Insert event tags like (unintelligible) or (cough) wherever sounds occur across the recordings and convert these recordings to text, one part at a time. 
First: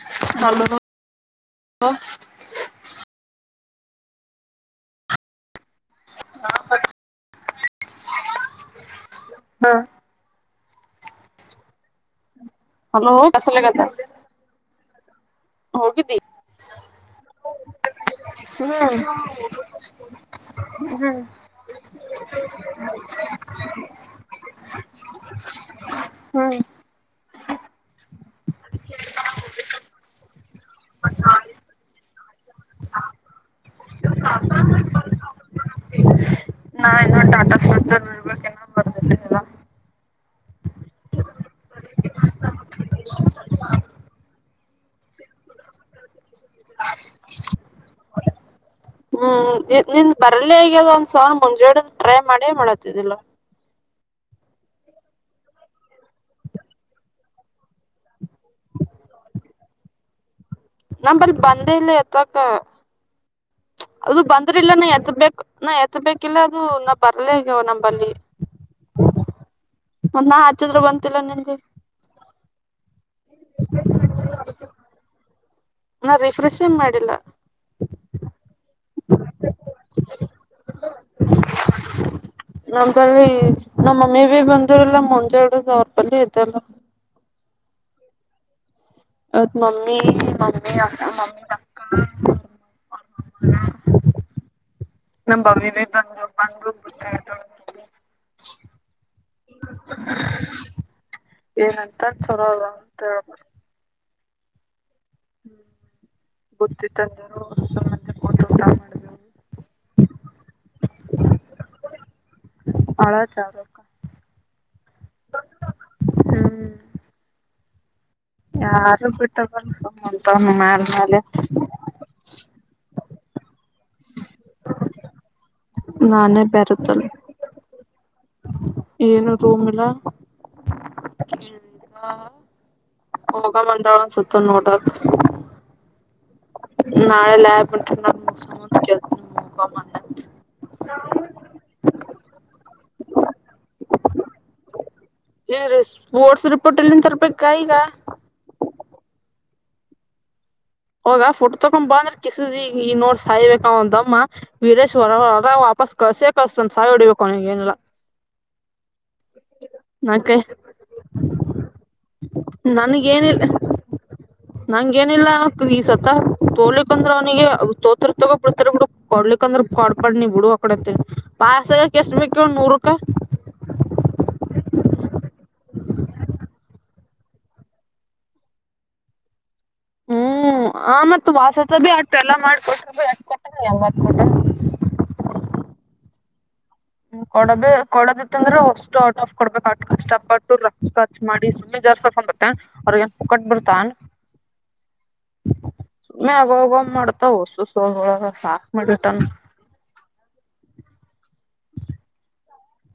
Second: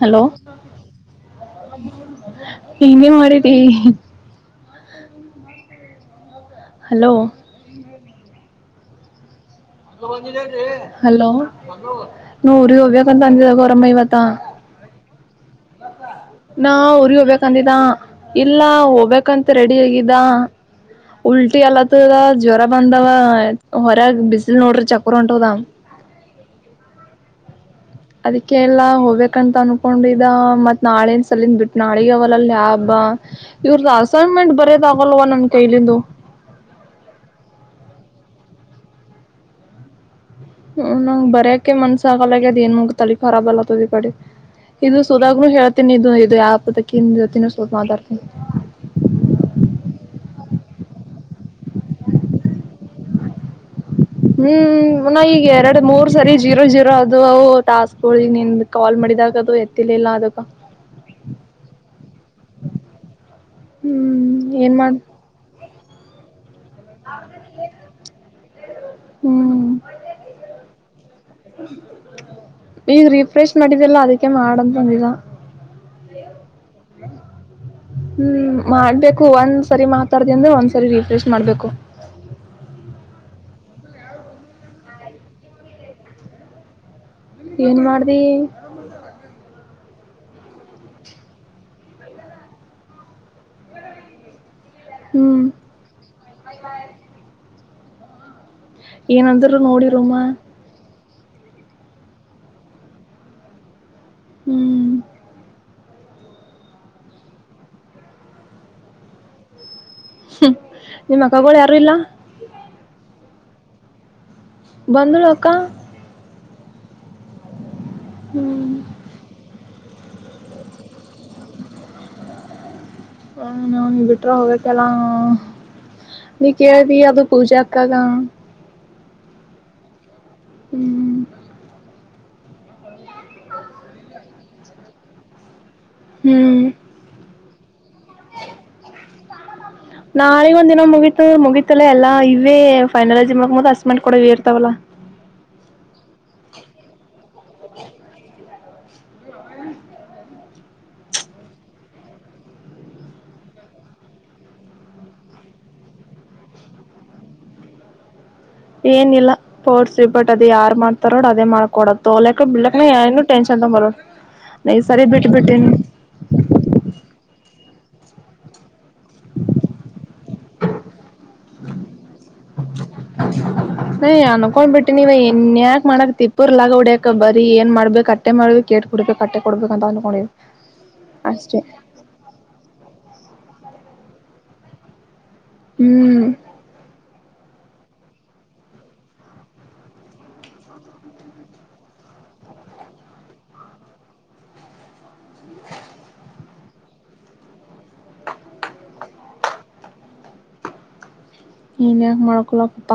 Hello... ಇನ್ನೂ ಮಾಡು. ಹ. ಹಲೋ.... ಹಲೋ.... ಮಗ. ನೂರಿಗೆ ಹಲೋ ಹೋಗ್ಬೇಕಕ್ಂತ ಅಂದಿದ ಕಸಲಗತ್ತ ಗೋರಮ್ಮ ಇವತ್ತು. ಹೋಗಿದ್ದಿ. ನಾ ಊರಿಗ ಹೋಗ್ಬಬೇಕಂದಿದ್ದ ಇಲ್ಲ ಹ್ಮ್ ಹೋಗ್ಬಂತ ರೆಡಿ ಆಗಿದ್ದ ಉಲ್ಟಿ ಅಲತ್ತದ ಜ್ವರ ಬಂದವ. ಹೊರಗೆ ಬಿಸಿಲ್ ನೋಡ್ರಿ ಚಕರ್ ಹೊಂಟದ. ಹಾ... ಅದಕ್ಕೆಲ್ಲಾ... ಹೋಗ್ಬೇಕಂತ ಅನ್ಕೊಂಡಿದ ಮತ್ತು ನಾಳೆನೆ ಸಲ ಬಿಟ್ಟು ನಾಳೆಗೆ. ಾಬ ಇವ್ರ್ದ ಅಸೈನ್ಮೆಂಟ್ ಬರೋದ ಆಗಲ್ವಾ ನನ್ ಕೈಲಿಂದು.. ಬರದಲ್ಲಿಲ್ಲ. ಹ ನಂಗ್ ಬರ. ಕ್ಕೆ ಮನಸ ಆಾಗಲ್ಲ ದನ್ ಮುಗ ತಲ್ಲಿಿಖರಬ ಅಲ್ಲ ತಿ ಕಡೆ. ಇದು ಸೋದಾಗ್ನು ಹೇಳ್ತನಿ ಇದು ಇದು ಯಾ ಪದಕನ್ ಜೊತೂ ಸೋತ್ ಮಾತಾಡ್ತನಿ. ಹ್ಮ್.. ನಿನ್ ಬರ್ಲಿ ಆಗ್ಯದ ಒಂದ್ ಸಾವ ಮುಂಜಾಡದ ಟ್ರೈ ಮಾಡಿ ಮಾಡತಿದಲ್. ಹ್ಮ್ ಈಗ ಎರಡು ಮೂರ್ ಸರಿ ಜೀರೋ ಜೀರೋ ಅದು ಅವು ತಸ್ಕೊಳಿನಿ. ನಿಮ ಕಾಲ್ ಮಾಡಿದಾಗ ಅದು ಎತ್ತಿಲಿಲ್ಲ ಅದಕ್ಕ. ನಮ ಬಲ್ಲಿ ಬಂದೇ ಇಲ್ಲ ಎತ್ತಕ್ಕ ಅದು ಹ್ಮ್ ಬಂದ್ರ ಇಲ್ಲ ಏನ್ ನ ಮಾಡ್ ಎತ್ಬೇಕ ನಾ ಎತ್ ಬೇಕಿಲ್ಲ ಅ ನ ಬರ್ಲೇ್ಯವ ನಂಬಲ್ಲಿ ಹ್ಮ್ ನಾ ಹಚ್ಚಿದ್ರರು ಬಂತಿಲ್ಲ ನಿ ಹ ಈಗ ರಿಫ್ರೆಶ್ ಮಾಡಿದ್ದಲ್ಲ ಅದಕ್ಕೆ ಮಾಡಂತ ಬಂದಿದ ನಾ ರಿಫ್ರೆಷ್ಂ ಮಾಡಿಲ್ಲ ಹ್ಮ್ ಮಾಡ್ಬೇಕು ಒಂದ್ ಸರಿ ಮಾತಾಡ್ದ ಅಂದ್ರೆ ಒಂದ್ಸರಿ ರೀಫ್ರೆಶ್ ಮಾಡ್ಬೇಕು ನಮ್ದಲ್ಲಿ ನಮ್ಮ ಮಮ್ಮಿ ಬಿ ಬಂದರಲ್ಲ ಮುಂಜೆಡು ಸಾವ್ರಪಲ್ಲಿ ಐತೆಲ್ಲ ಏನ್ ಮಾಡ್ದಿ ಮಮ್ಮಿ ಮಮ್ಮ ಅ ಮಮ್ಮ ಅಕ್ಕ ಹ್ಮ್ ನಮವ್ಯ ಭ ಬಂದು ಬಂದ್ ಗತ್ತಾಯತ ಏನಂದ್ರರು ನೋಡಿರಮ್ಮ ಏನಂತ ಚಲೋ ಅಂತ ಹೇಳಬ್ರ ಹ್ಮ್ ಹ್ಮ್ ಗೊತ್ತಿತ್ತ ಅಂದಾರ ಹೊ ಮ ಟ ಊಟ ಮಾಡಿದ ನಿಮ್ಮ ಅಕ್ಕಳ ಯಾರು ಇಲ್ಲ ಅಳೋ ಜಾವರಕ ಬಂಧಳಕ್ಕ ಹ್ಮ್ ಯಾರು ಬಿಟ್ಟ ಬಲ್ಲ ತ ಮಾಡಾರ ಹ ನ ನೀ ಬಿಟ್ರ ಹೋಗಕಲ್ಲ ನಾನೇ ನೀ ಕೇಳ್ದಿ ಬೆರತಲ್ ಅದು ಪೂಜೆ ಅಕ್ಕಾಗ ಏನು ರೂಮ್ ಇಲ್ಲ ಹ್ಮ್ ಹ ಹೋಗಾ ಮಂದಾಳನ್ ಸುತ್ತ ನೋಡಕ್ ಹ್ಮ್ ನಾಳೆಲ್ಲ ಆಬಿಟ ನಸ ಮು ನಾಳಿಗ ಒಂದ್ ದಿನ ಮುಗೀತು ಮುಗತಲ್ಲ ಎಲ್ಲಾ ಇವೆ ಫೈನಲ್ಆ ಜಿಮತ್ ಹಸಮಂ ಕಡ ಇರ್ತಾವಲ್ಲ ಸ್ಪೋರ್ಟ್ಸ್ ರಿಪೋರ್ಟ್ ಎಲ್ಲಿಂದ ತರ್ಬೇಕ ಈಗ ಆಗ ಫೋಟ್ ತಕೊ ಬಂದ್ರೆ ಕಿಸದಿ ಈ ನೋಡ್ ಸಾಯ್ಬೇಕ ಒಂದಮ್ಮ ವೀರೇಶ್ ಹೊರ ಹೊರ ವಾಪಸ್ ಕಳ್ಸ ಕಸ್ತಂದ ಸಾಯ್ ಹೊಡಿಬೇಕು ಅವ ನ ಏನಿಲ್ಲ ಏನ ಇಲ್ಲ ಪೋರ್ಟ್ಸ್ ನನ್ ಪರ್ಟ್ ಕೈ ಅದ ಯಾರ್ ಮಾಡ್ತಾರೋ ಅದೇ ಮಾಡ್ಕೊಡ ತೋಲಕ್ ಬಿಡ್ಲಕ್ನ ಏನು ನನ್ಗೇನಿಲ್ಲ ಟೆನ್ಷನ್ ತಗೊಂಬರೋ ನ್ ಸರಿ ಬಿಟ್ಟ ಬಿಟ್ಟ ಈಸತ್ತ ತೋಲಿಕ್ ಅಂದ್ರ ಅವನಿಗೆ ಅ ತೋತೃತಕ ಪ್ರೃತರ ಗು ಕೊಡ್ಲಿಕ್ಕಂದ್ರ ಕೊಡ್ಬಡ್ ನೀ ಬಿಡು ಅ ಕಡೆತ್ತ ಪಾಯಸಕ ಎಷ್ಟ ಬೇಕ ನೂರು ರೂಪಾಯಿ ನ ಅನ್ಕೊಂಡ್ ಬಿಟ್ಟಿನಿ ಬರಿ ಏನ್ ಮಾಡ್ಬೇಕು ಕಟ್ಟೆ ಮಾಡ್ಬೇಕು ಕೇಟ್ ಕೊಡ್ಬೇಕು ಅಟ್ಟೆ ಕೊಡ್ಬೇಕ ಅಂತ ಅನ್ಕೊಂಡಿವಿ ಹ್ಮ್ ಆ ಮತ್ ಅಷ್ಟೇ ವಾಸದ ಭಿ ಅಟ್ಟು ಎಲ್ಲ ಮಾಡ್ಕೊಟ್ರ ಕೊಟ್ಟ ಮಟ್ಟೆ ಹ್ಮ್ ಹ್ಮ ಕೊಡಬೇ ಕೊಡದಿತ್ತ ಅಂದ್ರೆ ಅಷ್ಟು ಆಟ್ ಆಫ್ ಕೊಡ್ಬೇಕಕ್ ಅಕಷ್ಟ ಅಪ್ಪಟ್ಟು ರ ಖರ್ಚ್ು ಮಾಡಿ ಸುಮ್ಮನೆ ಜಾರ್ ಸ್ಪೊಂಡ ಬತ್ತ ಅವ್ರಗನ್ ಪಕಟ್ಬಿರ್ತನ್ (inaudible) ಅಗೌ ಅಗೋ್ ಮಾಡ್ತ ಸು ಸ ಸಾಫ ಮಾಡಟ ನೀನ್ಯ ಮಣಕಲ್ಲ ಪತಾ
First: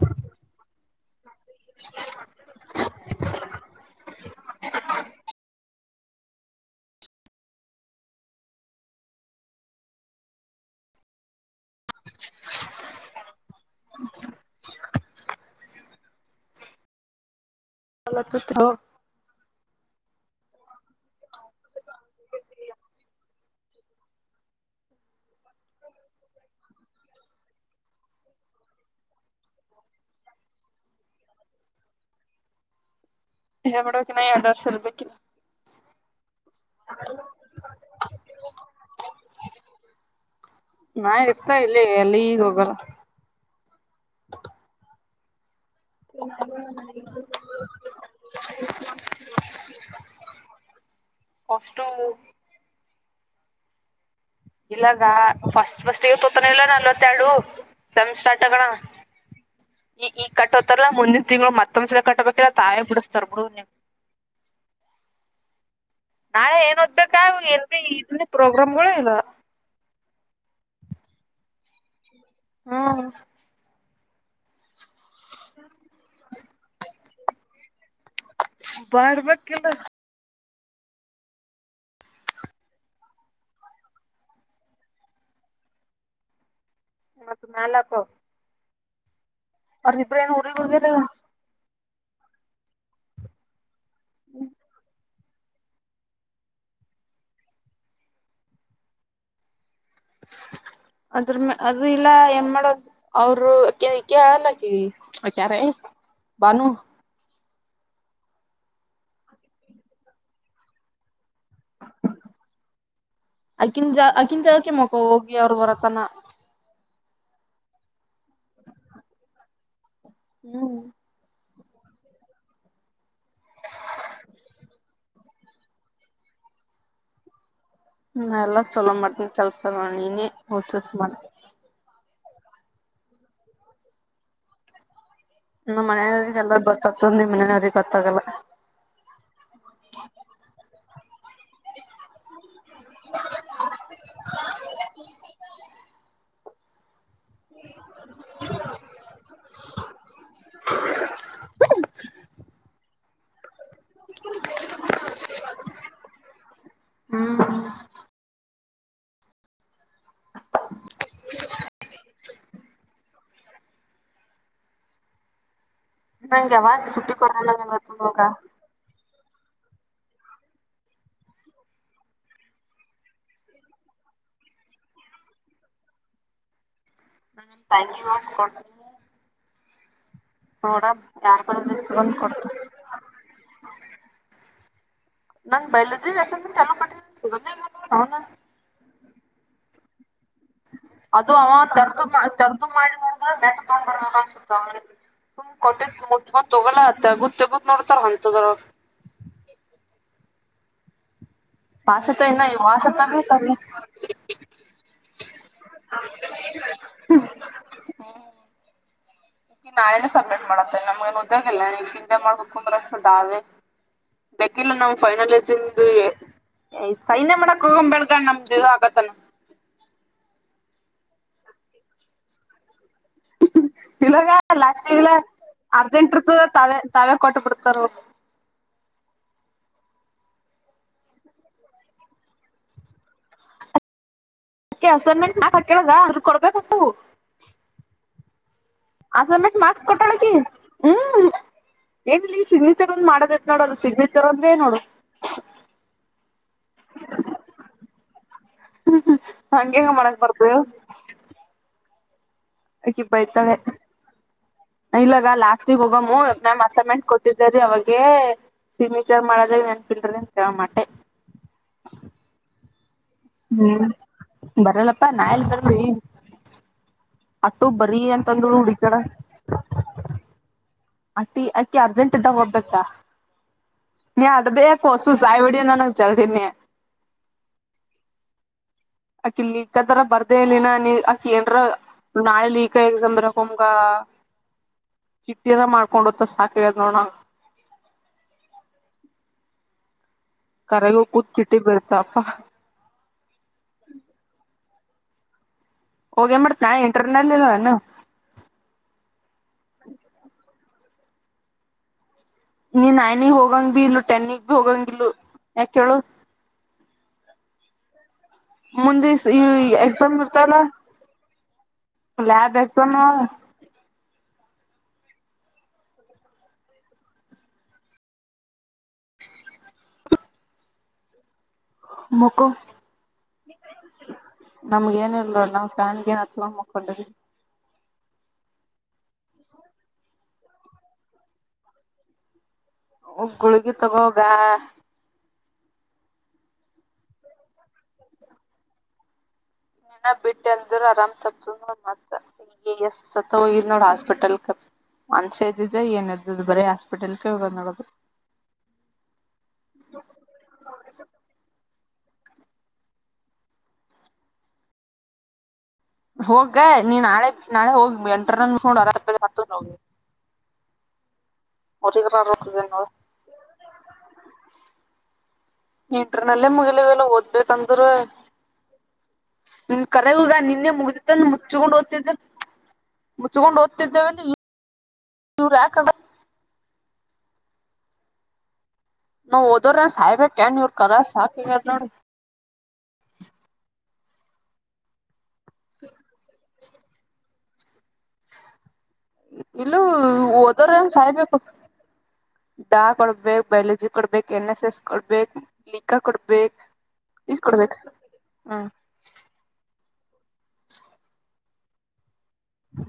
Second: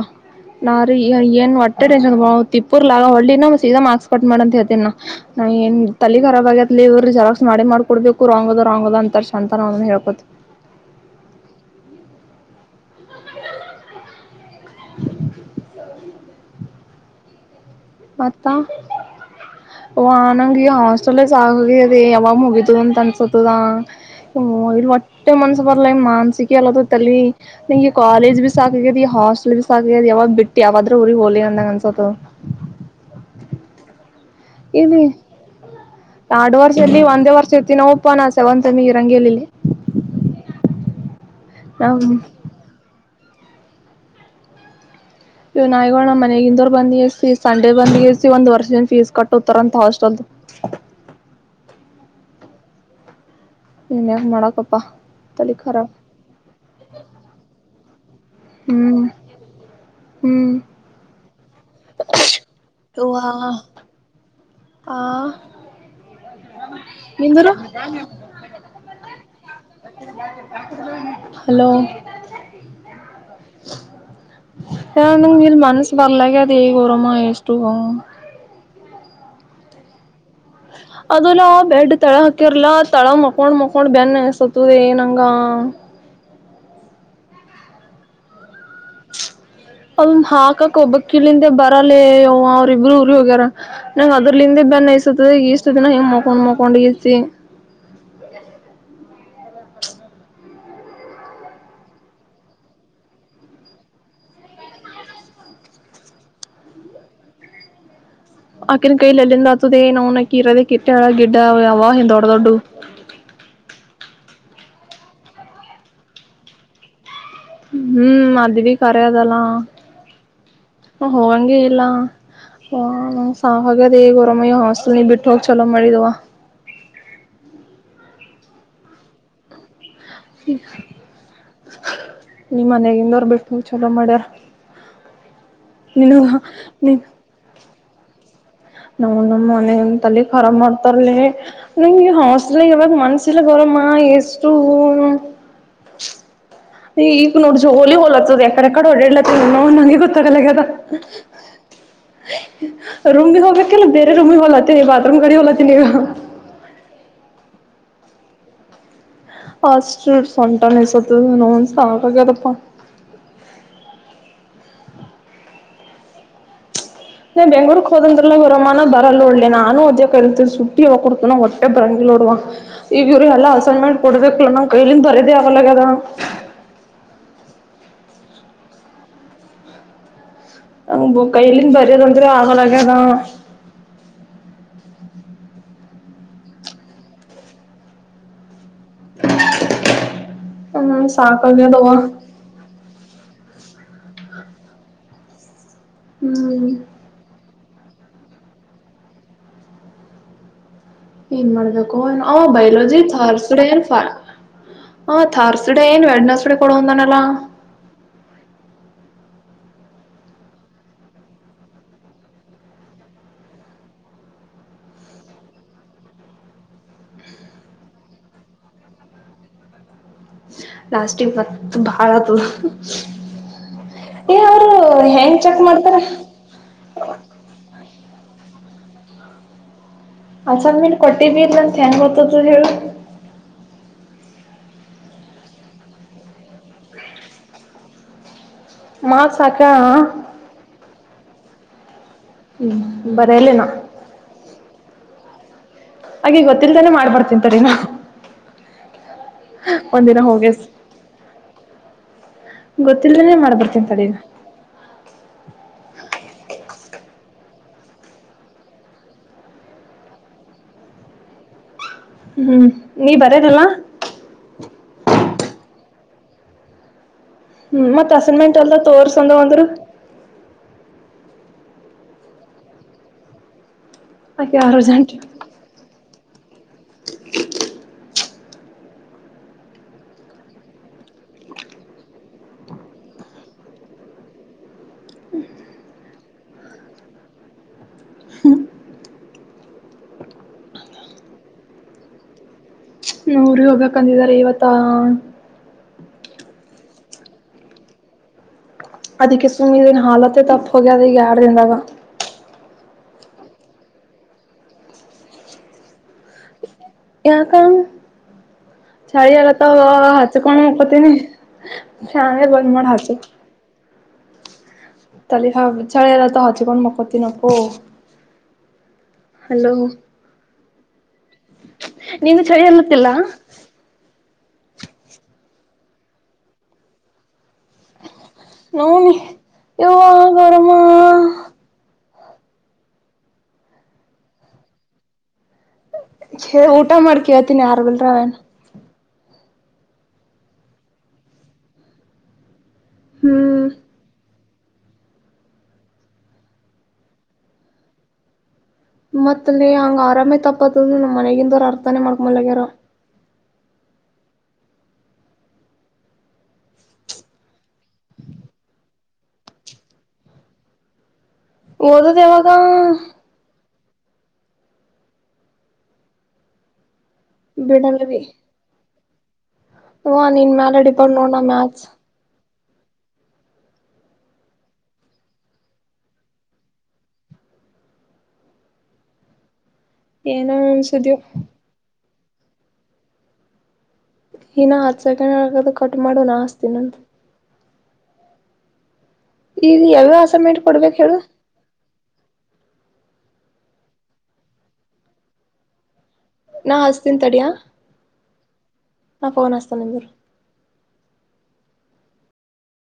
ನಾರ ಏನ್ ಹೊಟ್ಟೆ ಟೆನ್ನ್ ತಿಪ್ಪೂರ್ ಲಾಗ ಹೊ ನ ಸೀಾ ಮಾರ್ಕ್ಸ್ ಕಟ್ ಮಾಡಂತ ಹೇತನ ನಾ ಏನ್ ತಲಿಖರಾಬ ಆಗ್ಯತ್ಲಿ ಇವ್ರರು ಜರಾಕ್ಸ್ ಮಾಡಿ ಮಾಡ್ಕೊಡ್ಬೇಕು ರಾಂಗ ಅದ ರಾಂಗ ಅದ ಅಂತರ್ ಅಂತ ನಾವನ್ ಹೇಳ್ಕೋದು (inaudible) ಮತ್ತ ಆ ನಂಗಗೆ ಈ ಹಾಸ್ಟಲ್ ಸಾಾಗುವ ಯಾವಾಗ ಮುಗಿದು ಅಂತ ಅನ್ಸುತ್ತೆ ದ ಇಲ್ ಒಟ್ಟೆ ಮನ್ಸ ಬರ್ಲಾ ಮಾನ್ಸಿಕಿ ಅಲ್ಲ ತಲಿ ನಿಂ ಕಾಲೇಜ್ ಬಿ ಸಾಕತಿ ಈ ಹಾಸ್ಟೆಲ್ ಬಿ ಸಾಕ್ಯದ ಯಾವಾಗ್ ಬಿಟ್ಟ ಯಾವಾದ್ರ ಊರಿಗೆ ಹೋಲಿ ಅಂದಂಗ ಅನ್ಸತ್ ಹ ಮಾಡಡ ಇಲ್ಲಿ ನಾಡು ವರ್ಷ ಇಲ್ಲಿ ಒಂದೇ ವರ್ಷ ಇತಿ ನಾಪ್ಪ ನಾ ಸೆವಂತತ್ಮ್ಮಿ ಇರಂಗೇಲಿ ಇಲ್ಲಿ ನಾ ಆತಾ ಇಲ್ಲೇ ನಾವ್ ಎಲ್ಲಿ ಈಗ ಹೋಗಲ್ಲ (inaudible) ಇವ್ ನಾಯ್ಗೋ ನಮ್ಮ್ ಮನೆಗಿಂದರ್ ಬಂದ್ ಇ ಸಂಡೆ ಬಂದ್ ಸಿ ಒಂದ್ ವರ್ಷದನ್ ಫೀಸ್ ಕಟ್ಟುತಾರಂತ ಹಾಸ್ಟೆಲ್ದು ಅಷ್ಟು ಇ ಇಲ್ಲಗ ಫಸ್ಟ್ ಫಸ್ಟ್ ಇ ತೋತಾನ ಇಲ್ಲ ನಲ್ವತ್ತೆರಡು ಸಂ ಸ್ಟಾರ್ಟ್ ಆಗಣ ಹ್ಮ್ ಈ ಈ ಹ್ಮ್ ಕಟ್ಟೋತಾರಲ್ಲ ಮುಂದಿನ ತಿಂಗಳು ಮತ್ತ ತು್ ಸ ಕಟ್ಟಬೇಕ ಓ ಹಾ ಹಾ ನಾಳೆ ಏನ್ಓದ್ಬೇಕ ಏನ್ ಇದನ್ನ ಪ್ರೋಗ್ರಾಮ್ಗಳು ಇಲ್ ಹಲೋ ಹ್ಮ ಹ ಯಂದ ನೀರು ಮನಸ್ಸ ಬರ್ಲಗೆ ಅದ ಗರಾಮ ಎಷ್ಟ್ಟು ಬಾರವಾ ಕಲ್ಲ ಅದಲ್ಲಾ ಬೆಡ್ ತಳ ಹಾಕಿರ್ಲ ತಳ ಮಕೊಂಡ್ ಮಕೊಂಡ್ ಬನ್ಸತದೆ ಏ ನಂಗ ಮತ್ ನಾಲ್ಕು ಅವನ್ ಹಾಕಕ್ ಹೋಗ್ಯಾರ ಒಬ್ಬ ಕಿಳಿಂದ ಬ ಲ್ಲೇ ಅವ್ರ ಇಬ್ರು ಒಬ್ರು ಹೋಗ್ಯಾರ ನಾವವು ಅದರ್ಲಿಂದೇ ಬ ಇಷ್ಟ ದಿನ ಹಿಂಗ್ ಮಕೊಂಡ್ ಮಕೊಂಡ್ ಇರ್ತಿ ಅದ್ರ ಮ ಅದು ಇಲ್ಲ ಏನ್ ಮಾಡೋದು ಅವರು ಅ ಕಲ್ಲಕ ಅಕ್ಯಾರೆ ಬಾನು ಆಕೆನು ಕೈಲ್ಲಲ್ಲ ಆತುದೆಏ ನ ಕರ ಕೆಟ್ಟ ಗಿಡ ಡ ಆವ ಹ ದೊಡ್ಡ ದೊಡ್ಡಡು ಕ್ಕ ಮಖ ಹೋಗಿ ಅವ್ರು ಬರತನ ಹ್ಮ್ ಅದವಿ ಕರದೆೆಲ್ಲಾ ಹ್ಮ್ ಹ ಹಂಗೆ ಎಲ್ಲಾ ಹ್ ಸಾವ ಹಾಗಾದ ಈ ಗರಾಮಯ ಹಾಸ್ಟೆಲ್ ಬಿಟ್ಟ ಹೋಗಿ ಚಲೋ ಮಾಡಿದವ ಹ್ಮ ಎಲ್ಲಾ ಚಲೋ ಮಟ್ಟನ್ ಕೆಲ್ಸ ನೋ ಹ ಹೊತ ಮ ನೀ ಮನೆಗಿಂದವರ್ ಬಿಟ್ ಚಲೋ ಮಾಡ್ಯಾರ ನಮ್ಮ್ ನಿನಗ ಮನೆಯವರಿಗೆಲ್ಲ ಗೊತ್ತಾಗ್ತ ನಿ ಮನನವ್ರಿಗೆ ಗೊತ್ತಾಗಲ್ಲ ನ ನ ಮನೆ ತಲ್ಲಿ ರ ಮಾಡತ ತ ನ ಹ ಅಸಲ್ಲ ಎು ಮನಸಲ ಗರಮ ಎಷ್ಟು ಈಗ ನೋಡ್ರಿ ಹೋಲಿ ಹೋಲತ್ತದ ಎಕಡೆಕಡೆ ಹೊಓಡಾಡ್ಲತ್ತ ನಂಗೆ ಗೊತ್ತಾರಲ್ಲದ ರೂಮವಿ ಹೋಗ ಕೆಲ ಬೇರೆ ರೂಮ ಹೊಲಾತ ಬಾಥರೂಮ ಗಾಡಿ ಹೊಲಾತ ನೀಗ ಹ್ಮ್ ಹ ಸೂ ಸಂಟನ್ಸ ನೋ ಸಾತಾಗದಪ್ಪಾ ನಂಗೆ ವ ನೀ ಬ ಬೆಂಗಗಳೂರ್ಕ್ ಹೋದಂದ್ರಲ್ಲ ಹೊರಾಮಾನ ಬರಲ್ಲ ಒಳ್ಳಿ ನಾನು ಅದ ಕ ಇತ ಸುಟ್ಟಿ ಯ ಕುಡ್ತ ನ ಹೊಟ್ಟೆ ಬರಂಗಿ ನೋಡುವ ಈಗ ಇವ್ರ ಎಲ್ಲಾ ಅಸೈನ್ಮೆಂಟ್ ಕೊಡ್ಬೇಕಲ್ಲ ನಾವ್ ಕೈಲಿಂದ ಬರದೆ ಅವಲಗ ಅದ ನ ತ ಕೊ (inaudible) ಬರ ಬಂದ್ ಕೊಡ್ತ (unintelligible) ನಂಗ್ ಬಯಲಜಿ (inaudible) (inaudible) ಅದು ಅವ ಸಾಕಾಗ್ಯದವ ತರ್ಕಂಬ ತರ್ದು ಮಾಡಿ ನೋಡಿದ್ರ (unintelligible) ಸೊಂಬರಲ್ಲ ಅನ್ಸುತ್ತಾ ಸುಮ್ ಕೊಟ್ಟಿದ್ಕು ಮುಚ್ಕೊಂಡ್ ಹ್ಮ್ ತೊಗೋಲ್ಲ ಅದ್ ತೆಗುದ್ ತೆಗುದ್ ನೋಡ್ತಾರ (unintelligible) ಏನ್ ಮಾಡಬೇಕು ಪಾಸತ ಆ ಇನ್ನ ಬೈಲೋಜಿ ವಾಸತ ಬಿ ಥಾರ್ಸ್ ಸರಿ. ಡೇ ಸಾ ಹಾ ಥಾರ್ಸ್ಡೇ ಏನ್ ವ್ಯಾಡ್ನಸ್ಡೆ ಕೊಡೋ ಒಂದನೆಲ್ಲ ಏ ನಾಳೆನೆ ಸಬ್ಮಿಟ್ ಮಾಡತ್ತೇ ನಮ್ಗನ್ ಗೊತ್ತಾಗಿಲ್ಲ ಈಗ್ ಹಿಂಗೆ ಮಾಡ್ಬೇಕು ಅಂದ್ರೆ (unintelligible) ಬೇಕಿಲ್ಲ ನಾವ್ ಫೈನಲ್ ಇದೀವ್ ಬೇ ಏ ಏ ಇದ್ ಸೈನ್ಯ ಮಾಡಕ್ಕು (unintelligible) ಲಾಸ್ಟಿಗ್ ಮತ್ ಬಾಳದು ಇವಾಗ ಲಾಸ್ಟ್ ಈಗಲ ಹೆಂಗ್ ಚೆಕ್ ಮಾಡ್ತಾರ ಅರ್ಜೆಂಟ್ ಇರ್ತದ ತಾವೇ ತಾವೇ ಕೊಟ್ಟ ಬಿಡ್ತಾರ ಅಸಂದ ಮೇನ್ ಕೊಟ್ಟಿ ಬಿ ಇ ಅಂತ ಏನ್ ಗೊತದ ಹೇಳು ಅೆ ಅಸೈನ್ಮೆಂಟ್ ನಾತಕ್ಕೇಳದ ಅದ್ರ ಕೊಡ್ಬೇಕಂತವು ಅಸೈನ್ಮೆಂಟ್ ಮಾರ್ಕ್ಸ್ ಕೊಟ್ಟಾಳಕಿ ಹ್ಮ್ ಏನ್ಿಲ್ಲ ಈ ಸಿಗ್ನೇಚರ್ ಒಂದ್ ಮಾಡೋದೇತ್ ನೋಡ ಬರೆಯಲಿನ ಅದು ಸಿಗ್ನೇಚರ್ ಅಂದ್ರೆ ನೋಡು ಟಿ ಹಾಗೆ ಗೊತ್ತಿಲ್ದಾನೆ ಮಾಡ್ಬಡ್ ತಿಂತರಿ ನಾ ಹಂಗೆಂಗ ಮಾಡಕ್ ಒಂದಿನ ಹೋಗೇ ಆಕಿಬೈತಾಳೆ ತಡಿ ನಾ. ಇಲ್ಲಗ ಲಾಸ್ಟ್ಗ್ ಹೋಗಮ್ಮ ಮ್ಯಾಮ್ ಅಸೈನ್ಮೆಂಟ್ ಕೊಟ್ಟಿದರಿ ಅವಾಗೆ ಸಿಗ್ನೇಚರ್ ಮಾಡದಾಗ ನೆನ್ಪಿಲ್ರಿಿ ಅ ಕಮಟೆ ಹ್ಮ್ ನೀ ಬರದಲ್ಲ ಹ್ಮ್ ಬರಲ್ಲಪ್ಪಾ ನಾ ಎಲ್ ಬರಲ್ ಈ ಹ್ಮ್ ಮತ್ತ್ ಹಸನ್ ಅಂತಂದಳು ಮೆಂಟ್ ಅಲ್ದ ಹುಡುಕ್ಯಾಡ ತೋರ್ಸಂದ ಒಂದರು ಅಕ್ಕಿ ಅಕ್ಕಿ ಅರ್ಜೆಂಟ್ ಇದ್ದಾಗ ಹೋಗ್ಬೇಕಾ ನೀ ಅದು ಆಕೆ ಆರು ಬೇಕು ಹೊಸು ಸಾಯಿಬಡಿಿಯ ನನಗ್ ಜಾಸ್ ಅನ್ಯ ಠಾ ಅಕಿ ಲೀಕ್ದರ ಬರ್ದೇ ಇಲ್ಲಿಿನ ನೀ ಅಕಿ ಏನ್ರ ನಾಳೆ ಲೀಕ್ ಎಕ್ಸ್ ಬರಕ್ೊಮ್ಗ ಚಿಟ್ಟಿರ ಮಾಡ್ಕೊಂಡತ್ತ ಸಾಕದ್ ನೋಣ ಕರಗ ಕೂತ್ ಚಿಟ್ಟಿ ಬರ್ತಪ್ಪಾ ಊರಿಗೆ ಹೋಗ್ಬೇಕ ಅಂದಿದ್ದಾರೆ ಇವತ್ತು ತ್ತನ್ ಹೋಗೇನ್ ಮಾಡ್ತ್ ನಾ ಇಂಟರ್ನಲ್ಲಿ ಇಲ್ಲ ಅಾನ ಅದಕ್ಕೆಸುಿನ ಹಾಲತ ತಪ್ಪ ಹೋಗದ ಈಗ ಆಡು ದಿನದಾಗ ನೀ ನೈನಿಗೆ ಹೋಗಂಗ್ ಭ ಇಲ್ಲ ಟೆನ್ನಿಗ್ ಭ ಹೋಗಂಗ ಇಲ್ಲ ಯಾಕ ಕೇಳು ಯಾ ಕಾಮ ಮುಂದೆ ಈ ಚಡಿಯಲ್ಲ ತ ಎಕ್ಸಾಮ್ ಹಚ್ಚು ಇರ್ತಲ್ಲ ಕಣ ಪತಿನ ಸಾ ಲ್ಯಾಬ್ ಬ ಮಾಡ ಎಕ್ಸಾಮ್ ಹಚ್ಚು ತಲ್ಲಿ ಹಾ ಚಳ ಎಲ್ಲ ಹಚ್ಕೊಂಡು ಮಕೊತನಪ್ಪ ಹಲೋ ನೀನು ಮುಖು ಚಳಿ ಅಲ್ಲತ್ತಿಲ್ಲ ನಮ್ಗ ಏನಿರ್ಲಣ ಕಗೆ ನಚ್ಚೊಂಡ ಮಕ್ಕೊಂಡ ನೋನ ಯವಾ ಗರಮ ಗುಳಗಿ ತಗೋಗ ಊಟ ಮಾಡ್ಕೇವತೀಿನಿ ಯಾರ ಬಿಲ್ರ ಅವೇನ್ ಇನ್ನೇನ ಬಿಟ್ಟ ಅಂದ್ರು ಆರಾಮ್ ತಪ್ಪತ ಮ ಎ ಎಸ್ ಸತ್ತ ಹ್ಮ್ ಹೋಗಿದ್ ನೋಡ್ ಹಾಸ್ಪಿಟಲ್ ಮನ್ಷ್ದಜ ಏನ್ದದು ಬರ ಹಾಸ್ಪಿಟಲ್ ಹಗ ನದು ಮತ್ತ ಹಂಗ್ ಆರಾಮ ತಪ್ಪತ್ ನಮ್ಮ ಮನೆಗಿಂದ ಅರ್ಥ ತಾನ ಮಾಡಕ ಮಲ್ಲಗರ ಹೋಗ್ ನೀ ನಾಳೆ ನಾಳೆ ಹೋಗ್ ಎಂಟರ ನೋ ಅರಪ್ಪ ಹತ್ತ ಹೋಗ್ಿ ಒಓದದವಾಗ ನೋಡ ಇದ್ರನೆಲ್ಲೇ ಮುಗಿಲ್ಲ ಹದ ಬೇಕಂದ್ರೆ ಬಿಡಲ್ಲರಿ ನಿಮ ಅವ್ವ ಕರಗಗ ನಿನ್ ನಿನ್ನೆ ಮ್ಯಾಲ ಡಿಪೆಂಡ್ ಮುಗ್ದಿತ್ತ ನೋಡ್ ನಾ ಮುಚ್ಕೊಂಡ್ ಮ್ಯಾಥ್ಸ್ ಓದ್ತಿದ ಮುಚ್ಕೊಂಡು ಓದ್ತಿದ್ದೇವೆ ಇವರು ಯಾಕದ ನ ಇದ್ರನ್ ಏನೋ ಸಾಯ್ಬೇಕುಣ್ಣ ಇ ಕರ ಅನ್ಸಿದ್ಯೋ ಸಾಕದ್ ನೋಡಿ ಹಿನ ಹ್ಸ ದು ಕಟ್ ಮಾಡು ನಾಸ್ತಿ ತಿಿನಂತ ಈಗ ಇಲ್ಲೂ ಯಾವ ಆಸೆ ಮೇಟ್ ಕೊಡ್ಬೇಕ ಹೇಳು ಡಾಕ್ ಕೊಡ್ಬೇಕು ಬಯಾಲಜಿ ಕೊಡ್ಬೇಕು ಎನ್ ಎಸ್ ಎಸ್ ಕೊಡ್ಬೇಕು ಲಿಿಕಾ ಕೊಡ್ಬೇಕು ನಾ ಹಸ್ತೀನ ತಡಿಯ ಹ್ಮ ನಾ ಫೋನ್ ಹಸ್ತನೆಂದರು ಹ